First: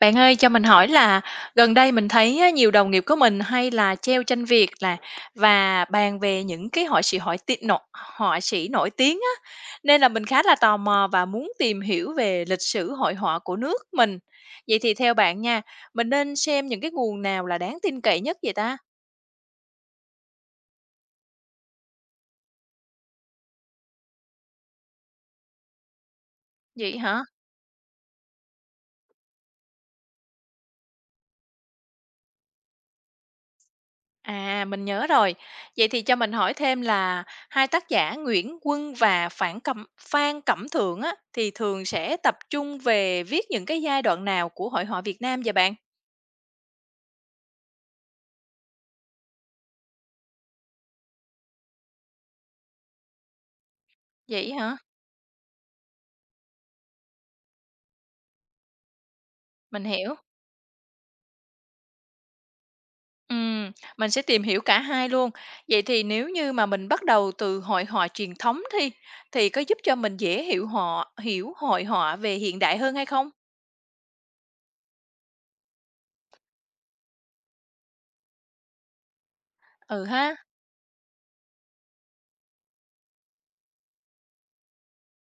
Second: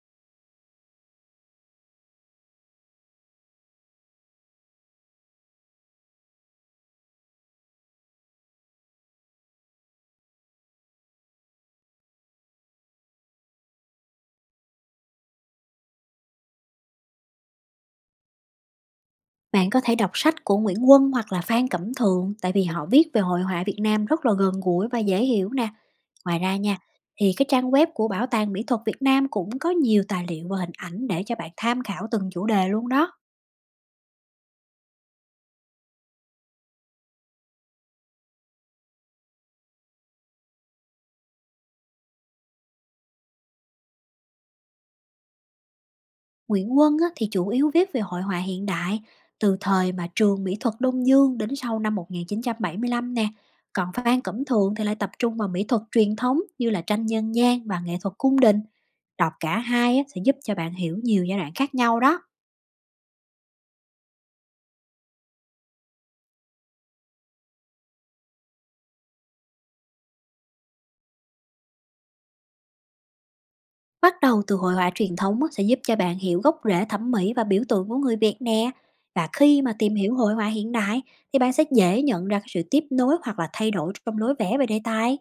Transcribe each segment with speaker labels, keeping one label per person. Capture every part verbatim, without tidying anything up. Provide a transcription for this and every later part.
Speaker 1: Bạn ơi, cho mình hỏi là gần đây mình thấy á, nhiều đồng nghiệp của mình hay là treo tranh Việt là và bàn về những cái họa sĩ hỏi ti nọ họa sĩ nổi tiếng á, nên là mình khá là tò mò và muốn tìm hiểu về lịch sử hội họa của nước mình. Vậy thì theo bạn nha, mình nên xem những cái nguồn nào là đáng tin cậy nhất vậy ta?
Speaker 2: Bạn có thể đọc sách của Nguyễn Quân hoặc là Phan Cẩm Thượng tại vì họ viết về hội họa Việt Nam rất là gần gũi và dễ hiểu nè. Ngoài ra nha,
Speaker 1: Vậy hả?
Speaker 2: thì cái trang web của Bảo tàng Mỹ thuật Việt Nam cũng có nhiều tài liệu và hình ảnh để cho bạn tham khảo từng chủ đề luôn đó.
Speaker 1: À, mình nhớ rồi. Vậy thì cho mình hỏi thêm là hai tác giả Nguyễn Quân và Phản Cẩm Phan Cẩm Thượng á thì thường sẽ tập trung về viết những cái giai đoạn nào của hội họa Việt Nam vậy bạn?
Speaker 2: Nguyễn Quân á, thì chủ yếu viết về hội họa hiện đại từ thời mà trường mỹ thuật Đông Dương đến sau năm một chín bảy lăm nè. Còn Phan Cẩm
Speaker 1: Vậy
Speaker 2: Thượng
Speaker 1: hả?
Speaker 2: thì lại tập trung vào mỹ thuật truyền thống như là tranh nhân gian và nghệ thuật cung đình. Đọc cả
Speaker 1: Mình
Speaker 2: hai á,
Speaker 1: hiểu.
Speaker 2: sẽ giúp cho bạn hiểu nhiều giai đoạn khác nhau đó.
Speaker 1: Ừm, mình sẽ tìm hiểu cả hai luôn. Vậy thì nếu như mà mình bắt đầu từ hội họa truyền thống thì thì có giúp cho mình dễ hiểu họ hiểu hội họa về hiện đại hơn hay không?
Speaker 2: Bắt đầu từ hội họa truyền thống á, sẽ giúp cho bạn hiểu gốc rễ thẩm mỹ và biểu tượng của người Việt nè. Và khi mà tìm
Speaker 1: Ừ
Speaker 2: hiểu hội
Speaker 1: ha.
Speaker 2: họa hiện đại thì bạn sẽ dễ nhận ra cái sự tiếp nối hoặc là thay đổi trong lối vẽ về đề tài.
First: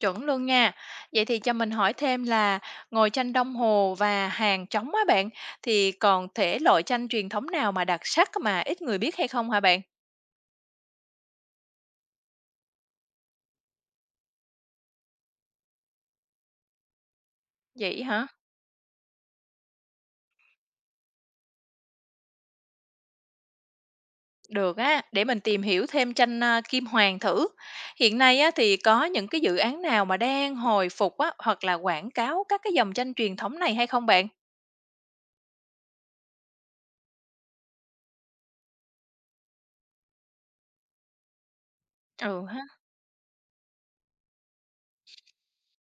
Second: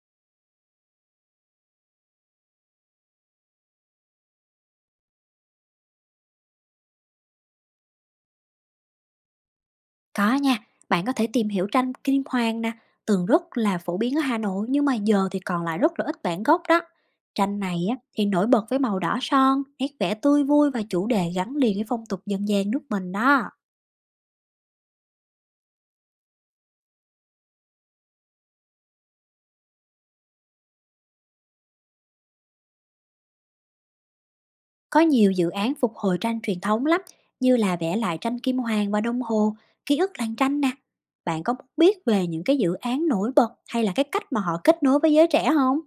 Speaker 1: Chuẩn luôn nha. Vậy thì cho mình hỏi thêm là ngồi tranh đồng hồ và hàng trống á bạn, thì còn thể loại tranh truyền thống nào mà đặc sắc mà ít người biết hay không hả bạn?
Speaker 2: Có nha, bạn có thể tìm hiểu tranh Kim Hoàng nè, từng rất là phổ biến ở Hà Nội nhưng mà giờ thì còn lại rất là ít bản gốc đó. Tranh này á,
Speaker 1: Vậy hả?
Speaker 2: thì nổi bật với màu đỏ son, nét vẽ tươi vui và chủ đề gắn liền với phong tục dân gian nước mình đó.
Speaker 1: Được á, để mình tìm hiểu thêm tranh à, Kim Hoàng thử. Hiện nay á, thì có những cái dự án nào mà đang hồi phục á, hoặc là quảng cáo các cái dòng tranh truyền thống này hay không bạn?
Speaker 2: Có nhiều dự án phục hồi tranh truyền thống lắm, như là vẽ lại tranh kim hoàn và đồng hồ, ký ức làng tranh nè. Bạn có muốn biết về
Speaker 1: Ừ
Speaker 2: những cái
Speaker 1: ha.
Speaker 2: dự án nổi bật hay là cái cách mà họ kết nối với giới trẻ không?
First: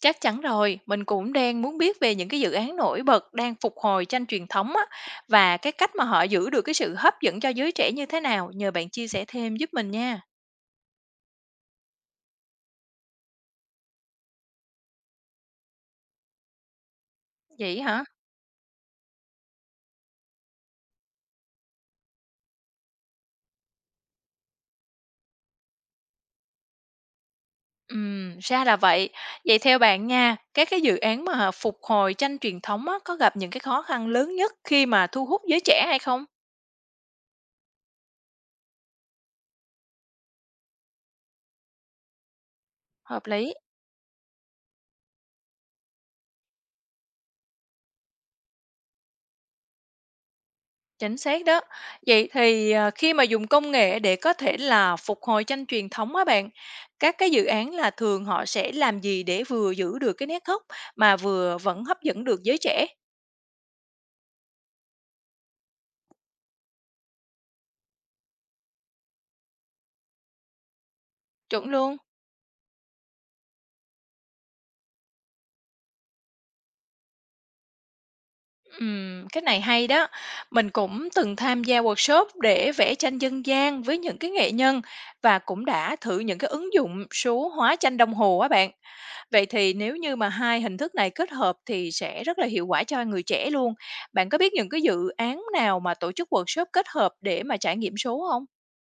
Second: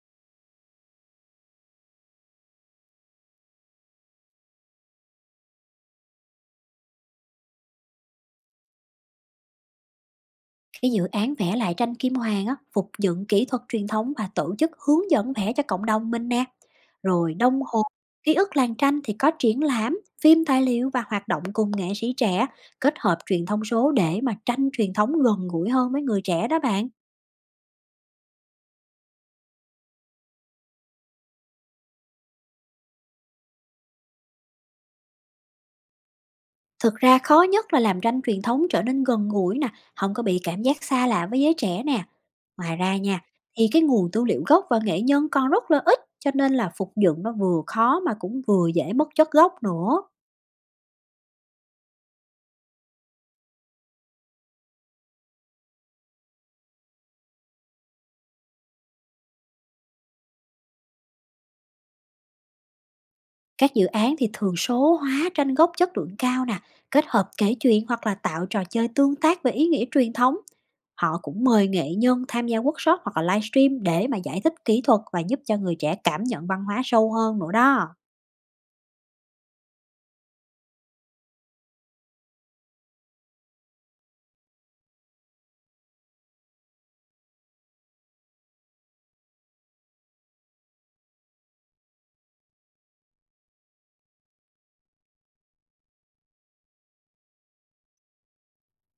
Speaker 1: Chắc chắn rồi, mình cũng đang muốn biết về những cái dự án nổi bật đang phục hồi tranh truyền thống á, và cái cách mà họ giữ được cái sự hấp dẫn cho giới trẻ như thế nào, nhờ bạn chia sẻ thêm giúp mình nha.
Speaker 2: Cái dự án vẽ lại tranh kim hoàn á, phục dựng kỹ thuật truyền thống và tổ chức hướng dẫn vẽ cho cộng đồng mình nè. Rồi đồng
Speaker 1: Vậy
Speaker 2: hồ,
Speaker 1: hả?
Speaker 2: ký ức làng tranh thì có triển lãm, phim tài liệu và hoạt động cùng nghệ sĩ trẻ kết hợp truyền thông số để mà tranh truyền thống gần gũi hơn với người trẻ đó bạn.
Speaker 1: Ừm, ra là vậy. Vậy theo bạn nha, các cái dự án mà phục hồi tranh truyền thống á, có gặp những cái khó khăn lớn nhất khi mà thu hút giới trẻ hay không?
Speaker 2: Thực ra khó nhất là làm tranh truyền thống trở nên gần gũi nè, không có bị cảm giác xa lạ với giới trẻ nè. Ngoài ra nha,
Speaker 1: Hợp lý.
Speaker 2: thì cái nguồn tư liệu gốc và nghệ nhân còn rất là ít, cho nên là phục dựng nó vừa khó mà cũng vừa dễ mất chất gốc nữa.
Speaker 1: Chính xác đó. Vậy thì, ờ, khi mà dùng công nghệ để có thể là phục hồi tranh truyền thống á bạn, các cái dự án là thường họ sẽ làm gì để vừa giữ được cái nét gốc mà vừa vẫn hấp dẫn được giới trẻ?
Speaker 2: Các dự án thì thường số hóa tranh gốc chất lượng cao nè, kết hợp kể chuyện hoặc là tạo trò chơi tương tác về ý nghĩa truyền thống. Họ cũng
Speaker 1: Chuẩn
Speaker 2: mời nghệ
Speaker 1: luôn.
Speaker 2: nhân tham gia workshop hoặc là livestream để mà giải thích kỹ thuật và giúp cho người trẻ cảm nhận văn hóa sâu hơn nữa đó.
Speaker 1: Ừm, cái này hay đó. Mình cũng từng tham gia workshop để vẽ tranh dân gian với những cái nghệ nhân và cũng đã thử những cái ứng dụng số hóa tranh đồng hồ á bạn. Vậy thì nếu như mà hai hình thức này kết hợp thì sẽ rất là hiệu quả cho người trẻ luôn. Bạn có biết những cái dự án nào mà tổ chức workshop kết hợp để mà trải nghiệm số không?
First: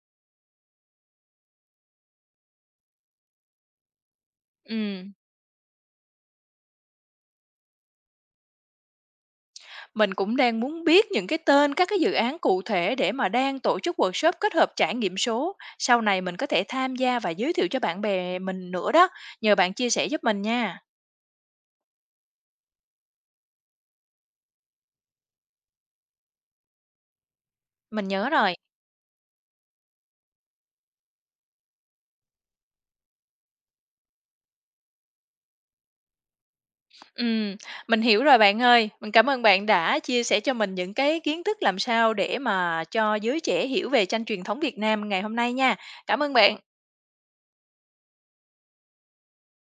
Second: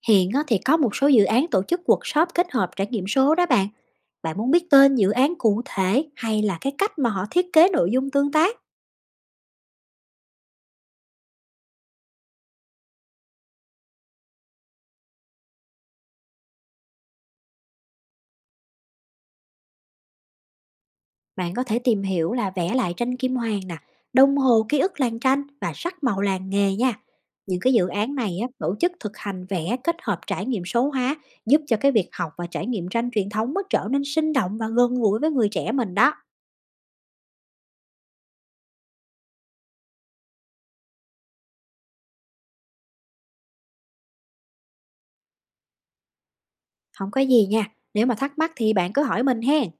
Speaker 2: Hiện á, thì có một số dự án tổ chức workshop kết hợp trải nghiệm số đó bạn. Bạn muốn biết tên dự
Speaker 1: Ừm,
Speaker 2: án cụ thể hay là cái cách mà họ thiết kế nội dung tương tác?
Speaker 1: mình cũng đang muốn biết những cái tên các cái dự án cụ thể để mà đang tổ chức workshop kết hợp trải nghiệm số, sau này mình có thể tham gia và giới thiệu cho bạn bè mình nữa đó, nhờ bạn chia sẻ giúp mình nha.
Speaker 2: Bạn có thể tìm hiểu là vẽ lại tranh kim hoàng nè, đồng hồ ký ức làng tranh và sắc màu làng nghề nha. Những cái dự
Speaker 1: Mình
Speaker 2: án
Speaker 1: nhớ
Speaker 2: này á,
Speaker 1: rồi.
Speaker 2: tổ chức thực hành vẽ kết hợp trải nghiệm số hóa giúp cho cái việc học và trải nghiệm tranh truyền thống nó trở nên sinh động và gần gũi với người trẻ mình đó.
Speaker 1: Ừm, mình hiểu rồi bạn ơi. Mình cảm ơn bạn đã chia sẻ cho mình những cái kiến thức làm sao để mà cho giới trẻ hiểu về tranh truyền thống Việt Nam ngày hôm nay nha. Cảm ơn bạn.
Speaker 2: Không có gì nha. Nếu mà thắc mắc thì bạn cứ hỏi mình hen.